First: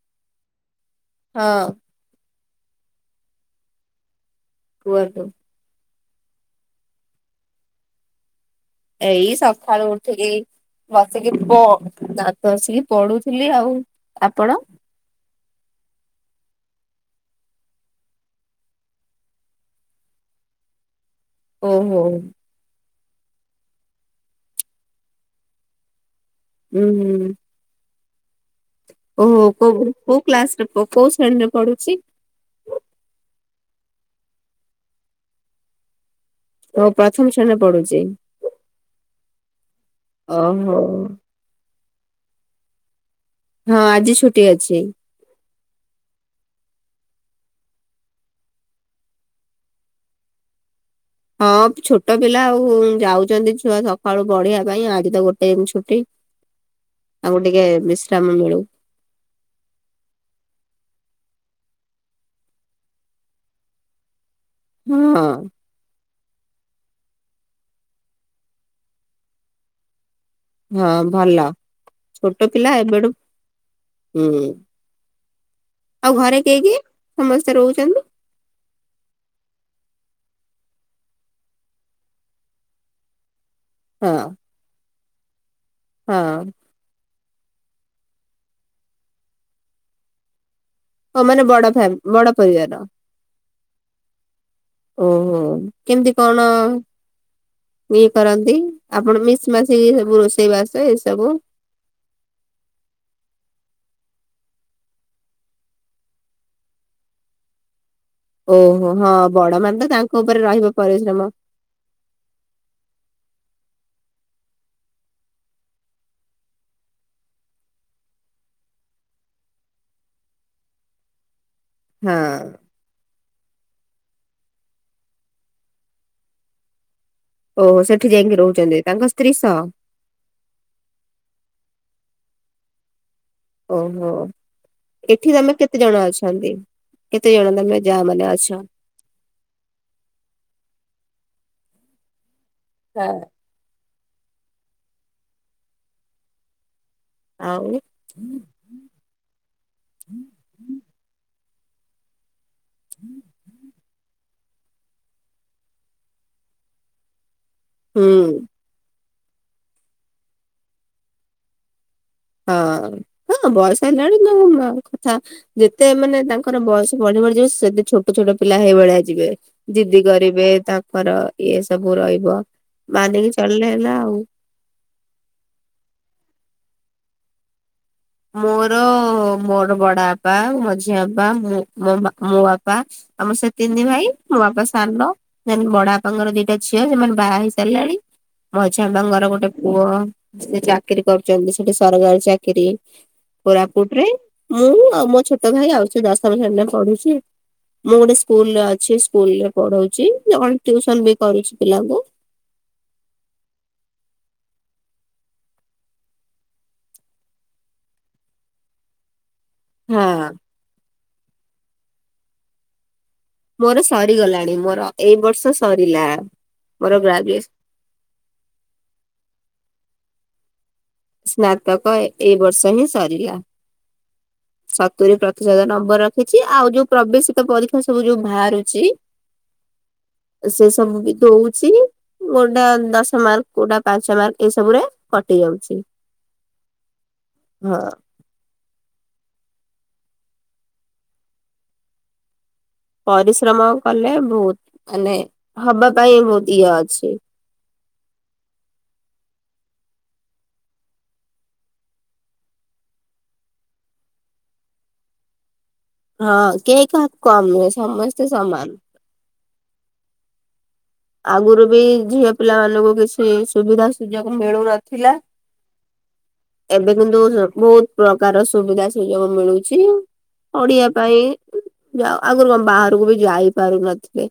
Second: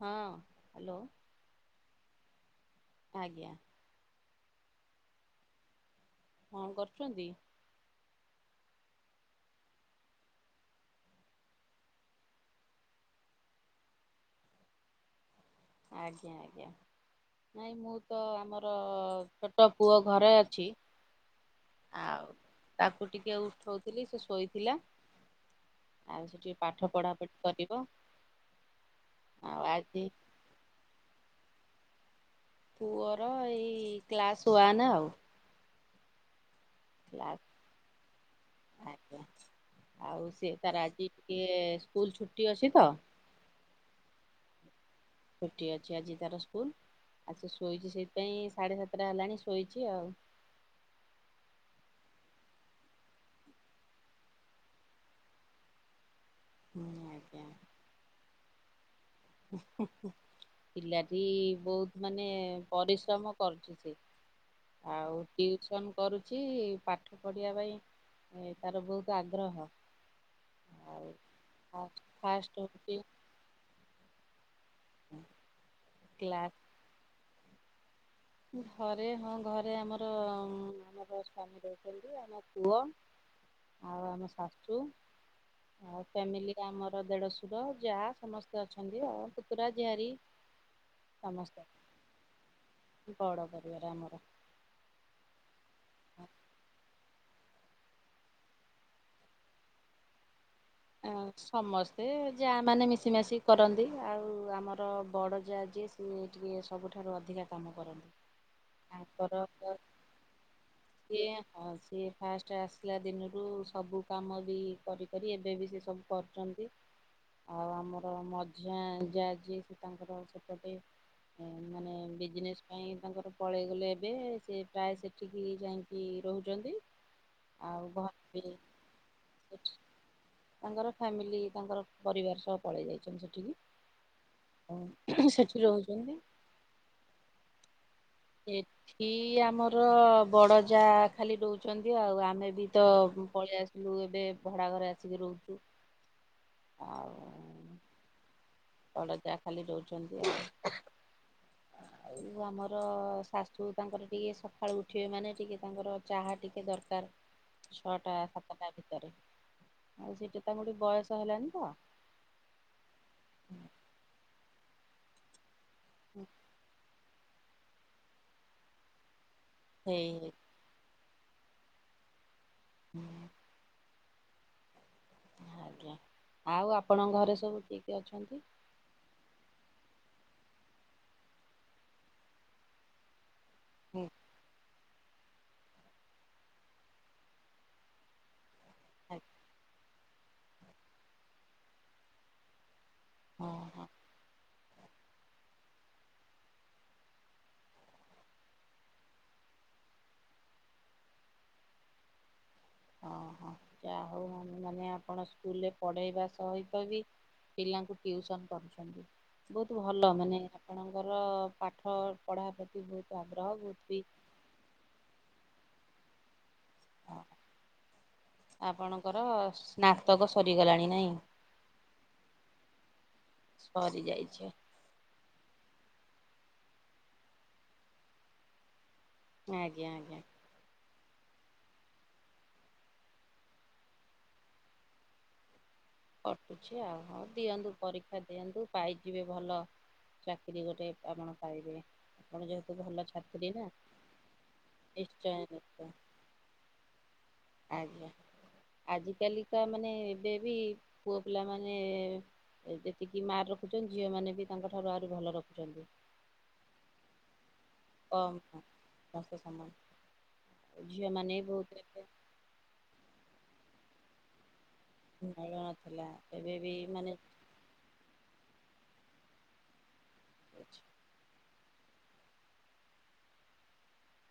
ହଁ ହ୍ୟାଲୋ। ହଁ। ଆଜ୍ଞା। କୁହନ୍ତୁ। କଣ କରୁଛନ୍ତି। ଏଇ ସକାଳୁ ଉଠିକି ବସିକି ପ ଦାନ୍ତ ଘସିକି ପଢୁଥିଲି ଆଉ ଆପଣ। ଆଜ୍ଞା ଆଜ୍ଞା। ନାଇଁ ମୁଁ ତ ଆମର ଛୋଟ ପୁଅ ଘରେ ଅଛି। ଓହୋ। ଆଉ ତାକୁ ଟିକେ ଉଠଉଥିଲି ସେ ଶୋଇଥିଲା ଆଉ ସେ ଟିକେ ପାଠ ଉୁଁ ପଢ଼ାପଢ଼ି କରିବ। ଓହୋ ଆଉ କୋଉ ଆଜି କୋଉ କ୍ଲାସରେ ପୁଅ କୋଉ ଶ୍ରେଣୀରେ ପଢୁଛି। ପୁଅର ଏଇ କ୍ଲାସ୍ ୱାନ୍ ଆଉ। ଓ ପ୍ରଥମ ଶ୍ରେଣୀରେ ପଢୁଛି। କ୍ଲାସ ଆଜ୍ଞା ଆଉ ସିଏ ଓହୋ ତାର ଆଜି କିଏ ସ୍କୁଲ ଛୁଟି ଅଛି ତ ହଁ ଆଜି ଛୁଟି ଅଛି। ଛୁଟି ଅଛି ଆଜି ତାର ସ୍କୁଲ ଆଉ ସେ ଶୋଇଛି ସେଇଥିପାଇଁ ସାଢ଼େ ସାତଟା ହେଲାଣି ଶୋଇଛି ଆଉ। ହଁ ଛୋଟ ପିଲା ଆଉ ଯାଉଛନ୍ତି ଛୁଆ ସକାଳୁ ପଢିବା ପାଇଁ ଆଜି ତ ଗୋଟେ ଦି ଛୁଟି। ହୁଁ ଆକୁ ଆଜ୍ଞା ଟିକେ ବିଶ୍ରାମ ମିଳୁ। ହୁଁ ହୁଁ ହୁଁ ପିଲାଟି ବହୁତ ମାନେ ପରିଶ୍ରମ କରୁଛି ସେ ହଁ ଆଉ ଟିଉସନ୍ କରୁଛି ପାଠ ପଢ଼ିବା ପାଇଁ ତାର ବହୁତ ଆଗ୍ରହ। ହଁ ଆଉ ଭଲ। ଫା ଛୋଟ ଫାଷ୍ଟ ପିଲା ହେଉଛି। ଏବେଠୁ ହୁଁ ଆଉ ଘରେ କ୍ଲାସ କିଏ କିଏ ସମସ୍ତେ ରହୁଛନ୍ତି। ଘରେ ହଁ ଘରେ ଆମର ଆମର ସ୍ଵାମୀ ରହୁଛନ୍ତି ଆମ ପୁଅ। ଆଉ ହଁ। ଆମ ଶାଶୁ ଆଉ ହଁ ଫ୍ୟାମିଲିଟା ଆମର ଦେଢ଼ସୁ ପୁତୁର ଯା ସମସ୍ତେ ଅଛନ୍ତି ଆଉ ପୁତୁରା ଝିଆରି। ହଁ ମାନେ ବଡ ଫ ବଡ ପରିବାର। ବଡ ପରିବାର ଆମର। ଓହୋ କେମିତି କଣ? ଇଏ କରନ୍ତି ଆପଣ ମିସି ମାସି ସବୁ ରୋଷେଇ ବାସ ଏ ଆଉ ସବୁ। ସମସ୍ତେ ଯା ମାନେ ମିଶିମାଶି କରନ୍ତି ଆଉ ଆମର ବଡ଼ ଯା ଯିଏ ସିଏ ଟିକେ ସବୁଠାରୁ ଅଧିକା କାମ କରନ୍ତି। ଓହୋ ହଁ ତାଙ୍କର ବଡ ମାନ ତ ତାଙ୍କ ଉପରେ ରହିବ ପରିଶ୍ରମ। ଆଉ ସିଏ ଫାଷ୍ଟ ଆସିଲା ଦିନରୁ ସବୁ କାମ ବି କରି କରି ଏବେ ବି। ସିଏ ସବୁ କରୁଛନ୍ତି। ଆଉ ଆମର ମଝିଆ ଯାଆ ଯିଏ ସେ ତାଙ୍କର ସେପଟେ ଉଁ ମାନେ ହଁ ବିଜନେସ୍ ପାଇଁ ତାଙ୍କର ପଳେଇଗଲେ ଏବେ ସେ ପ୍ରାୟ ସେଠିକି ଯାଇଁକି ରହୁଛନ୍ତି। ଆଉ ଓହୋ ସେଠି ଘରେ ଯାଇକି ବି ରହୁଛନ୍ତି ତାଙ୍କ ସ୍ତ୍ରୀ ସହ? ସେଠି ତାଙ୍କର ଫ୍ୟାମିଲି ତାଙ୍କର ପରିବାର ସହ ପଳେଇ ଯାଇଛନ୍ତି ସେଠିକି। ଓହୋ ଏଠି ତମେ ସେଠି କେତେ ଜଣ ରହୁଛନ୍ତି। ଅଛନ୍ତି? କେତେ ଜଣ ତମେ ଜା ମାନେ ଅଛ? ଏଠି ଆମର ବଡ ଜା ଖାଲି ରହୁଛନ୍ତି ଆଉ ଆମେ ବି ତ ହଁ। ପଳେଇଆସ୍ ଲୁ ଏବେ ଭଡ଼ା ଘରେ ଆସିକି ରହୁଛୁ ଆଉ। ଆଉ ବଡ ଜା ଖାଲି ରଉଛନ୍ତି ଆଉ। ଆଉ ଆମର ଶା ଶୁ ତାଙ୍କର ଟିକେ ସକାଳୁ ଉଠିବେ ମାନେ ଟିକେ ତାଙ୍କର ଚାହା ଟିକେ ଦରକାର। ଛଅଟା ହୁଁ। ସାତଟା ଭିତରେ ଆଉ ସେଠି ତାଙ୍କୁ ଟି ବୟସ ହେଲାନି ତ। ହଁ-ହଁ ବା ବୟସ ହେଲାଣି ତାଙ୍କ ମା ଙ୍କ କଥା ଯେତେ ମାନେ ତାଙ୍କ ତାଙ୍କର ବୟସ ବଢି ବଢିଯିବ ସେତେ ଛୋଟ-ଛୋଟ ପିଲା ହେଇ ଭଳିଆ ଯିବେ ଜିଦି ହେଇ କରିବେ ତାଙ୍କ ର ଇଏ ସବୁ ରହିବ ମାନିକି ଚଳିଲେ ହେଲା ଆଉ। ଆଜ୍ଞା ଆଉ ଆପଣଙ୍କ ଘରେ ସବୁ କିଏ? କିଏ ଅଛନ୍ତି? ମୋର ମୋର ବଡାପା, ମଝିଆଁ ବାପା, ମୋ ବାପା ଆମ ସେ ତିନି ହଁ ଭାଇ ମୋ ବାପା ସାନ ଦେନ୍ ବଡାପାଙ୍କର ଦିଟା ଝିଅ ସେମାନେ ବାହା ହେଇ ସାରିଲାଣି। ମଝିଆଁ ବାପାଙ୍କର ଗୋଟେ ପୁଅ ସେ ଚାକିରୀ କରୁଛନ୍ତି ସେଠି ସରକାରୀ ଚାକିରି। ହଁ। କୋରାପୁଟରେ ମୁଁ ଆଉ ମୋ ଛୋଟ ଭାଇ ଆଉ ସେ ଦଶମ ଶ୍ରେଣୀରେ ପଢୁଛି। ମୁଁ ଗୋଟେ ସ୍କୁଲରେ ଅଛି ସ୍କୁଲ ରେ ପଢ଼ଉଛି, ଟିୟୁସନ ବି କରୁଛି ପିଲାଙ୍କୁ। ହଁ-ହଁ ଯା ହଉ ମାନେ ଆପଣ ସ୍କୁଲରେ ପଢେଇବା ସହିତ ବି ପିଲାଙ୍କୁ ଟିଉସନ କରୁଛନ୍ତି। ବହୁତ୍ ହଁ ଭଲ ମାନେ ଆପଣଙ୍କର ପାଠ ପଢ଼ା ପ୍ରତି ବହୁତ୍ ମୋର ସରିଗଲାଣି ମୋର ଏଇ ବର୍ଷ ସରିଲା ମୋର ଗ୍ରାଜୁଏସନ୍। ଆପଣଙ୍କର ସ୍ନାତକ ସରିଗଲାଣି ନାଇଁ? ସ୍ନାତକ ଏଇ ବର୍ଷ ହିଁ ସରିଲା। ସରି ଯାଇଛି। ସତୁରି ପ୍ରତିଶତ ନମ୍ବର ରଖିଛି। ଆଉ ଯୋଉ ପ୍ରବେଶିତ ପରୀକ୍ଷା ସବୁ ଯୋଉ ବାହାରୁଛି ଆଜ୍ଞା ଆଜ୍ଞା। ସେ ସବୁ ବି ଦଉଛି। କୋଉଟା ଦଶ ମାର୍କ କୋଉଟା ପାଞ୍ଚ ମାର୍କ ଏସବୁ ରେ କଟି ଯାଉଛି। କଟୁଛି ଆଉ ହଉ ଦିଅନ୍ତୁ ହଁ। ପରୀ କ୍ଷା ଦିଅନ୍ତୁ ପାଇଯିବେ ଭଲ ଚାକିରି ଗୋଟେ ଆପଣ ପାଇବେ। ଆପଣ ଯେହେତୁ ଭଲ ଛାତ୍ରୀ ନା ପରିଶ୍ରମ କଲେ ବହୁତ୍ ମାନେ ନିଶ୍ଚୟ ନିଶ୍ଚୟ ହବା ପାଇଁ ବହୁତ୍ ଇଏ ଅଛି। ଆଜ୍ଞା ଆଜି କାଲିକା ମାନେ ଏବେ ବି ପୁଅ ପିଲାମାନେ ଯେତିକି ମାର୍ ରଖୁଛନ୍ତି ଝିଅ ମାନେ ବି ତାଙ୍କ ଠାରୁ ଆହୁରି ଭଲ ରଖୁଛନ୍ତି। ହଁ କେହି କାହାକୁ କମ୍ ନୁହେଁ ସମସ୍ତେ କମ୍ ସମାନ୍। ସମସ୍ତେ ସମାନ୍। ଆଗୁରୁ ବି ଏବେ ଝିଅ ପିଲା ମାନଙ୍କୁ କିଛି ସୁବିଧା ସୁଯୋଗ ମିଳୁନ ମିଳୁ ନଥିଲା ଏବେ ବି କିନ୍ତୁ ମାନେ ବହୁତ ପ୍ରକାର ସୁବିଧା ସୁଯୋଗ ମିଳୁଛି ପଢ଼ିଆ ପାଇଁ। ଯ ଆଗରୁ କଣ ବାହାରକୁ ବି ଯାଇ ପାରୁନଥିଲେ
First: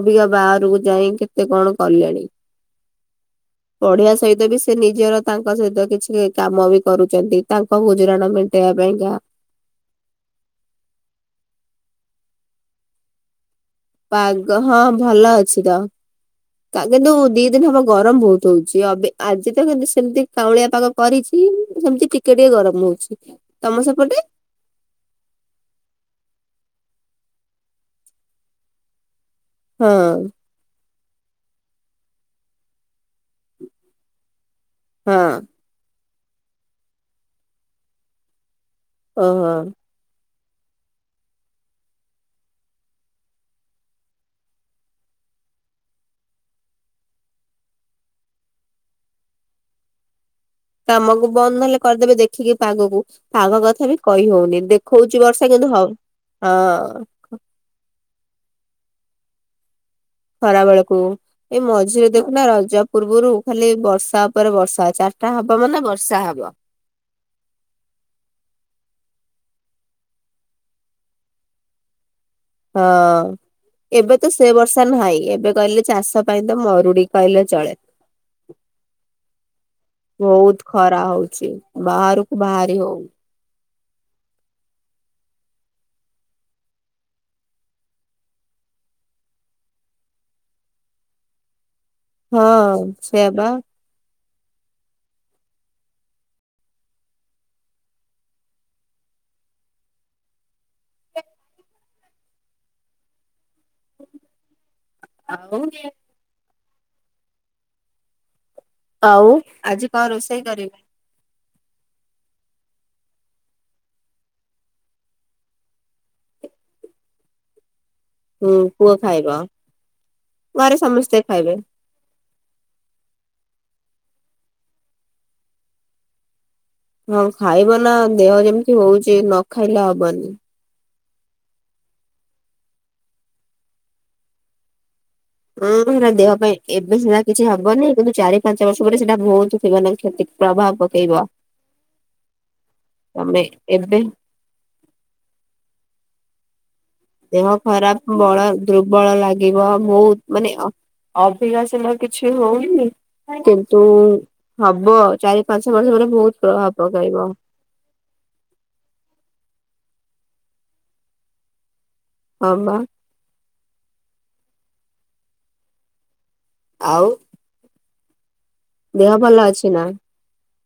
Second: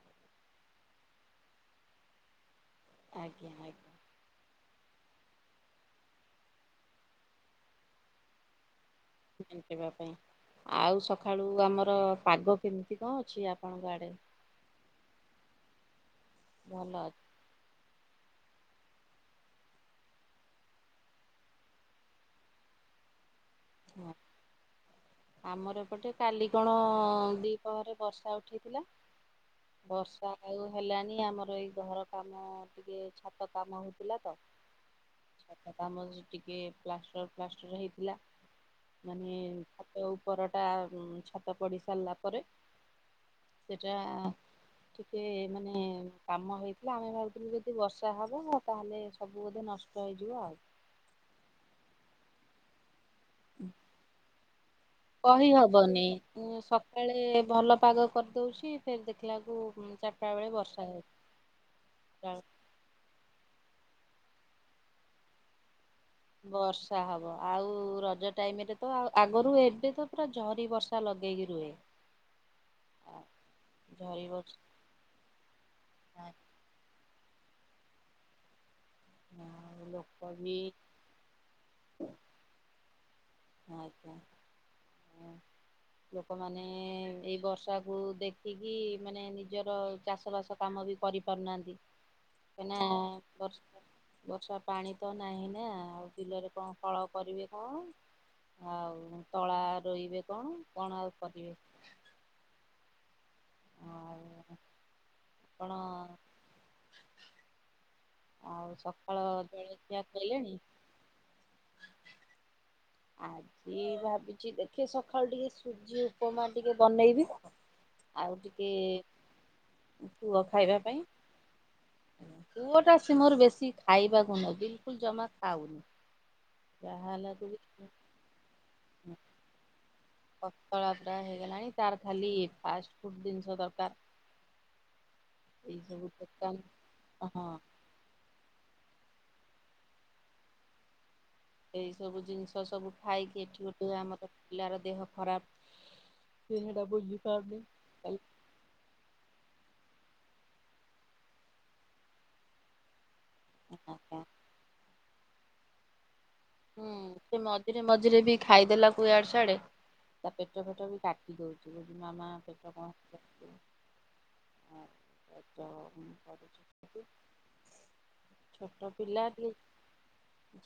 ଅବିକା ବାହାରକୁ ଯାଇଁ କେତେ କଣ କଲେଣି। ଆଜ୍ଞା ଆଜ୍ଞା। ପଢିବା ସହିତ ବି ସେ ନିଜର ତାଙ୍କ ସହିତ କିଛି କାମ ବି କରୁଛନ୍ତି ତାଙ୍କ ଗୁଜୁରାଣ ମେଣ୍ଟେଇବା ପାଇଁକା। ଇବା ପାଇଁ ଆଉ ସକାଳୁ ଆମର ପାଗ କେମିତି କଣ ଅଛି? ଆପଣଙ୍କ ଆଡ଼େ? ପାଗ ହଁ ଭଲ ଅଛି ତ, ଭଲ କିନ୍ତୁ ଅଛି ଦି ଦିନ ହବ ଗରମ ବହୁତ ହଉଛି ଅବେ ଆଜି ତ ସେମିତି କାଉଁଳିଆ ପାଗ କରିଛି ସେମିତିିକ କେ ଟିକେ ଗରମ ହଉଛି ତମ ହଁ ସେପଟେ? ଆମର ଏପଟେ କାଲି କଣ ଦିପହରେ ବର୍ଷା ଉଠେଇଥିଲା। ହଁ ବର୍ଷା ଆଉ ହେଲାନି ଆମର ଏଇ ଘର କାମ ଟିକେ ଛାତ କାମ ହଉଥିଲା ତ। ହଁ। କାମର ଟିକେ ପ୍ଲାଷ୍ଟର ଫ୍ଲାଷ୍ଟର ହେଇଥିଲା ମାନେ ଓହୋ ଉପରଟା ଛାତ ପଡ଼ି ସାରିଲା ପରେ ସେଇଟା ଟିକେ ମାନେ କାମ ହେଇଥିଲା ଆମେ ଭାବୁଥିଲୁ ଯଦି ବର୍ଷା ହବ ତାହେଲେ ସବୁ ବୋଧେ ନଷ୍ଟ ହେଇଯିବ ଆଉ। କାମକୁ ବନ୍ଦ ନହେଲେ କରିଦେବେ ଦେଖିକି ପାଗକୁ, ପାଗ କଥା ବି କହି ହଉନି ଦେ କହିହବନି ସକାଳେ ଭଲ ପାଗ କରିଦଉଛି ଫେର ଦେଖିଲାକୁ ଚା ଖରା ବେଳକୁ ଏଇ ମଝିରେ ଦେଖୁନା ରଜ ପୂର୍ବରୁ ଖାଲି ବର୍ଷା ଉପରେ ବର୍ଷା ଚାରିଟା ହବ ମାନେ ବ ବର୍ଷ ସା ହବ ଆଉ ରଜ ଟାଇମ ରେ ତ ଆଗରୁ ଏବେ ତ ପୁରା ଝରି ବର୍ଷା ଲଗେଇକି ରୁହେ। [inaudible] ହଁ ଏବେ ତ ସେ ବର୍ଷା ନାହିଁ ଏବେ କହିଲେ ଚାଷ ପାଇଁ ତ ମରୁଡିି। କହିଲେ ଚଳେ ଲୋକ ବି ବହୁତ ଖରା ହଉଛି। ବାହାରକୁ ବାହାରି ହଉନି। ଆଜ୍ଞା। [inaudible] ଲୋକମାନେ ଏଇ ବର୍ଷାକୁୁ ଦେଖିକି ମାନେ ନିଜର ଚାଷ ବାସ କାମ ବି କରିପାରୁନାହାନ୍ତି କାହିଁ ନା ହଁ ସେୟା ବା ଵର୍ଷା ବର୍ଷା ପାଣି ତ ନାହିଁ ନା ଆଉ ବିଲରେ କଣ ଫଳ କରିବେ କଣ? ଆଉ ତଳା ରୋଇବେ କଣ କଣ ଆଉ କରିବେ? ଆଉ କଣ ଆଉ ସକାଳ ଆଉ ଆଜି ଜଳଖିଆ କଣ ରୋଷେଇ ଖାଇଲେଣି? କରିବେ? ଆଜି ଭାବିଛି ଦେଖେ ସଖାଳୁ ଟିକେ ସୁଜି ଉପମା ଟିକେ ବନେଇବି। ଆଉ ହୁଁ ଟିକେ ପୁଅ ଖାଇବ, ଘରେ ସମସ୍ତେ ଖାଇବେ। ପୁଅଟା ସେ ମୋର ବେଶି ଖାଇବାକୁ [unintelligible] ବିଲକୁଲ୍ ଜମା ଖାଉନି। ଯାହା ହଁ ହେଲାକୁ ବି ଖାଇବ ନା, ଦେହ ଯେମ୍ତି ହଉଛି ନ ଖାଇଲେ ହବନି। ପତଳା ପୁରା ହେଇଗଲାଣି ତାର ଖାଲି ଫାଷ୍ଟ ଫୁଡ୍ ଜିନିଷ ଦରକାର୍। ହଁ ସେଟା ଦେହ ପାଇଁ ଦୋକାନ ଏବେ ସିନା ହଁ କିଛି ହବନି, କିନ୍ତୁ ଚାରି ପାଞ୍ଚ ବର୍ଷ ପରେ ସେଟା ବହୁତ୍ ଥିବ ନା କ୍ଷତି ପ୍ରଭାବ ପକେଇବ। ଏଇ ସବୁ ଜିନିଷ ସବୁ ତମେ ଖାଇକି ଏଠି ଗୋଟେ ଏବେ ଆମର ପିଲାର ଦେହ ଖରାପ୍ ସେଟା ବୁଝ ଦେହ ଖରାପ୍ ବଳ ଦୁର୍ବଳ ଲାଗିବ ବହୁତ୍ ମାନେ [unintelligible] ସିନା କିଛି ହଉନି କିନ୍ତୁ ଆଜ୍ଞା ହବ ଚାରି ପାଞ୍ଚ ବର୍ଷ ପରେ ବହୁତ୍ ପ୍ରଭାବ୍ ପକାଇବ। ମଝିରେ-ମଝିରେ ବି ଖାଇଦେଲାକୁ ଇଆଡେ ସିଆଡେ ତା ପେଟ ଫେଟ ବି କାଟ୍ ଟି ଦଉଚି, କହୁଚି ମାମା ହଁ ବା ପେଟ କଣ [unintelligible] [inaudible] ଆଉ? ଛୋଟ ଦେହ ପିଲା ଭଲ ବି ଅଛି ନା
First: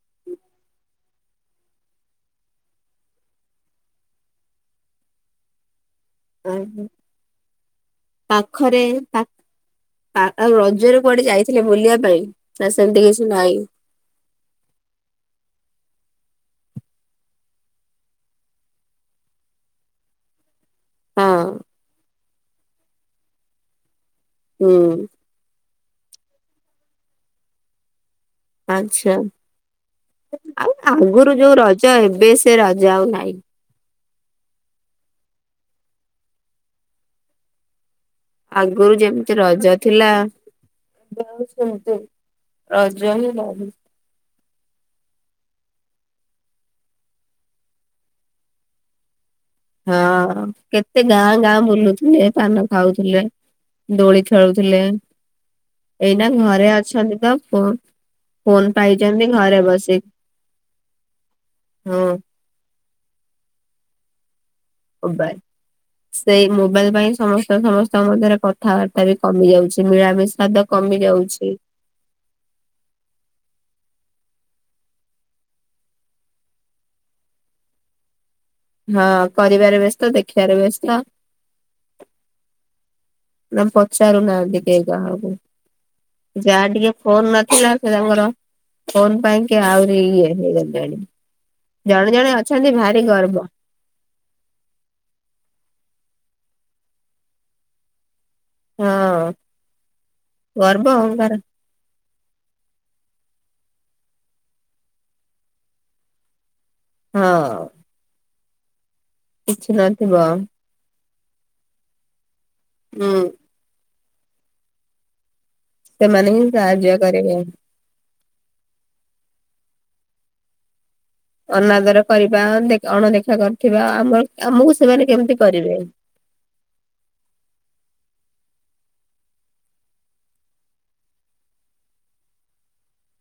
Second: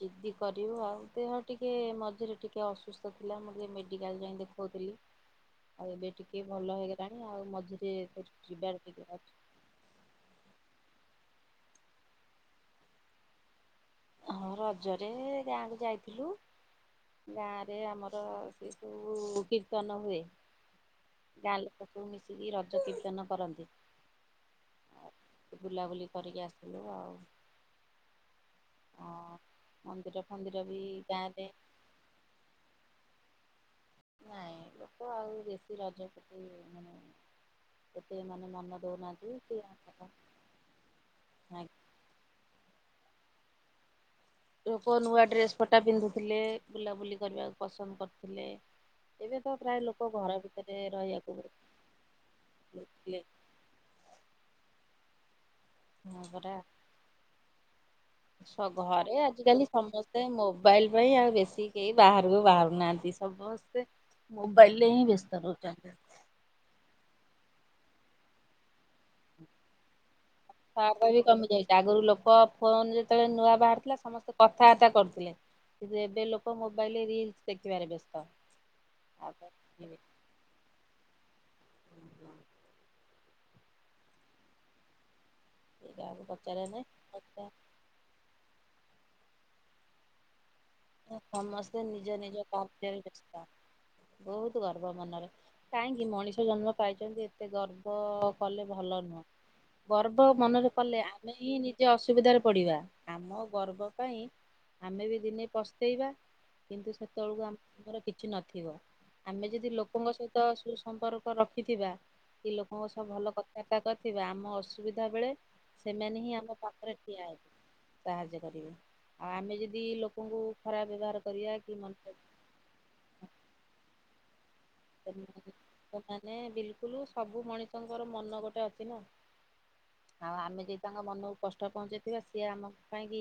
ଜିଦି କରିବ ଆଉ, ଦେହ ଟିକେ ମଝିରେ ଟିକିଏ ଅସୁସ୍ଥ ଥିଲା ମୁଁ ଟିକେ ମେଡ଼ିକାଲ୍ ଯାଇଁ ଦେଖୋଉଥିଲି। [inaudible] ଆଉ ଏବେ ଟିକେ ଭଲ ହେଇଗଲାଣି, ଆଉ ମଝିରେ ପାଖରେ ଯିବାର ଟିକେ ପା ଅଛି। ଆଉ ରଜରେ କୁଆଡେ ଯାଇଥିଲେ ବୁଲିବା ପାଇଁ, ନା ସେମ୍ତି କିଛି ନାହିଁ? ହଁ ରଜରେ ଗାଁକୁ ଯାଇଥିଲୁ। ଗାଁରେ ଆମର ସେ ସବୁ କୀର୍ତ୍ତନ ହୁଏ। ହଁ ଗାଁ ଲୋକ ସବୁ ମିଶିକି ରଜ କୀର୍ତ୍ତନ କରନ୍ତି। ହୁଁ। ବୁଲାବୁଲି କରିକି ଆସିଲୁ ଆଉ। ଆଚ୍ଛା, ହଁ। ମନ୍ଦିର ଫନ୍ଦିର ଆଉ ବି ଆଗୁରୁ ଗାଁରେ ଯୋଉ ରଜ ଏବେ ସେ ରଜ ଆଉ ନାହିଁ। ନାଇଁ ଲୋକ ଆଉ ବେଶୀ ରଜ ପ୍ରତି ମାନେ ସେତେ ମାନେ ମନ ଆଗୁରୁ ଦଉନାହାନ୍ତି ଯେମ୍ତି କି ରଜ ଆମର ଥିଲା ରଜ ହିଁ ନାହିଁ। ଲୋକ ନୂଆ ଡ୍ରେସ ପଟା ପିନ୍ଧୁଥିଲେ, ବୁଲାବୁଲି କରିବାକୁ ପସନ୍ଦ କରୁଥିଲେ। ଏବେ ତ ପ୍ରାୟ ଲୋକ ହଁ ଘର ଭିତରେ କେତେ ରହିବାକୁ ଗାଁ-ଗାଁ ବୁଲୁଥିଲେ ପାନ ଲେ ଖାଉଥିଲେ। ଦୋଳି ଖେଳୁଥିଲେ, ହଁ ଏଇନା ପରା। ଘରେ ଅଛନ୍ତି ତ ପୁ ସ ଘରେ ଆଜିକାଲି ସମସ୍ତେ ମୋବାଇଲ୍ ପାଇଁ ଆଉ ବେଶୀ କେହି ହଁ ବାହାରକୁ ବାହାରୁନାହାନ୍ତି। ସମସ୍ତେ ମୋବାଇଲ୍ ରେ ହିଁ ମୋବାଇଲ। ବ୍ୟସ୍ତ ରହୁଚନ୍ତି। ସେଇ ମୋବାଇଲ୍ ପାଇଁ ସମସ୍ତେ ସମସ୍ତଙ୍କ ମଧ୍ୟରେ କ କଥାବାର୍ତ୍ତା ବି କମି ଯାଉଛି, ମିଳାମିଷାଦ କମି ବାହାରବା ବି କମି ଯାଉଛି। ଯାଇଛି ଆଗରୁ ଲୋକ ଫୋନ୍ ଯେତେବେଳେ ନୂଆ ବାହାରିଥିଲା ସମସ୍ତେ କଥାବାର୍ତ୍ତା କରୁଥିଲେ। କିନ୍ତୁ ଏବେ ଲୋକ ମୋବାଇଲ୍ ରେ ରିଲ୍ସ ଦେଖିିବାରେ ବ୍ୟସ୍ତ। ହଁ ଆଉ କରିବାରେ ବ୍ୟସ୍ତ, ଦେଖିଆରେ ବ୍ୟସ୍ତ। [unintelligible] ନା ପଚାରୁ ନାହାନ୍ତି କେହି କାହାକୁ। କାହାକୁ ପଚାରିବା ଯାହା ନାହିଁ ଟିକେ ଫୋନ୍ ନଥିଲା ସେ ତାଙ୍କର ଫୋନ୍ ପାଇଁକି ଆହୁରି ଇଏ ହେଇଗଲେ। ସମସ୍ତେ ନିଜ-ନିଜ କାର୍ଯ୍ୟରେ ଭାରି ଗର୍ବ ବ୍ୟସ୍ତ। ବହୁତୁ ଗର୍ବ ମନରେ, କାହିଁକି ମଣିଷ ଜନ୍ମ ପାଇଚନ୍ତି ଏ ଏତେ ଗର୍ବ କଲେ ଭଲ ନୁହଁ, ହଁ ଗର୍ବ ମନରେ ଗର୍ବ କଲେ ଅହଙ୍କାର ଆମେ ହିଁ ନି ଜେ ଅସୁବିଧାରେ ପଡ଼ିବା, ଆମ ଗର୍ବ ପାଇଁ ଆମେ ବି ଦିନେ ପସ୍ତେଇବା। କିନ୍ତୁ ସେତେବେଳକୁ ହଁ। ଆମର କିଛି ନଥିବ ଆମେ ଯଦି କିଛି ଲୋକଙ୍କ ନଥିବ ସହିତ ସମ୍ପର୍କ ରଖିଥିବା କିଲୋକଙ୍କ ସହ ହୁଁ ଭଲ କଥାବାର୍ତ୍ତା କରିଥିବା ଆମ ଅସୁବିଧା ବେଳେ ସେମାନେ ସେମାନେହିଁ ହିଁ ଆମ ପାଖରେ ସାହାଯ୍ୟ ଠିଆ କରିବେ। ହେବେ। ସାହାଯ୍ୟ କରିବେ ଆଉ ଆମେ ଯଦି ଲୋକଙ୍କୁ ଖରାପ ବ୍ୟବହାର କରିବା କି ଅନାଦର ମନ କରିବା ଅଣଦେଖା କରିଥିବା ଆମର ଆମକୁ ସେମାନେ କେମିତି କରିବେ। ସେମାନେ ବିଲକୁଲ ସବୁ ମଣିଷଙ୍କର ମନ ଗୋଟେ ଅଛି ନା ଆଉ ଆମେ ଯଦି ତାଙ୍କ ମନକୁ କଷ୍ଟ ପହଞ୍ଚେଇଥିବା ସିଏ ଆମ ପାଇଁକି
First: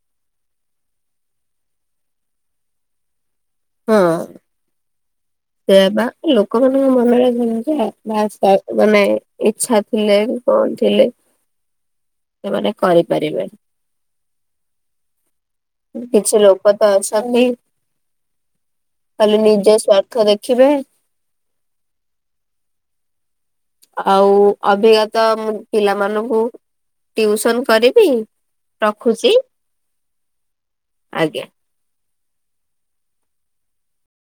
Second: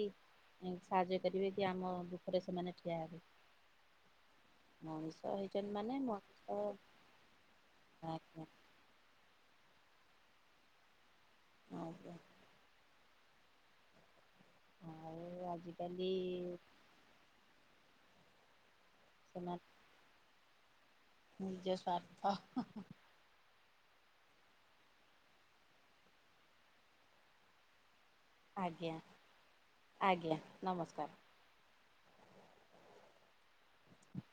ସାହାଯ୍ୟ କରିବେ କିଆମ ଦୁଃଖରେ ସେମାନେ ଠିଆ ହେବେ। ହଁ ମଣିଷ ହେଇଛନ୍ତି ମାନେ ମ କହୁନୁ ମନରେ ଭମିକା ବାସ୍ ମାନେ ଇଚ୍ଛା ଥିଲେ କଣ ଥିଲେ ଆଉ ସେମାନେ କରିପାରିବେ। ଆଜିକାଲି କିଛି ଲୋକତ ଅଛନ୍ତି ଖାଲି ସେମାନେ ନିଜ ସ୍ୱାର୍ଥ ଦେଖିବେ। ନିଜ ସ୍ୱାର୍ଥ ହଁ ହଁ। ଆଉ ଅଭି କାତ ମୁଁ ପିଲାମାନଙ୍କୁ ଟୁୟୁସନ୍ କରିବି। ଆଜ୍ଞା ରଖୁଛି ଆଜ୍ଞା ନମସ୍କାର। ଆଜ୍ଞା।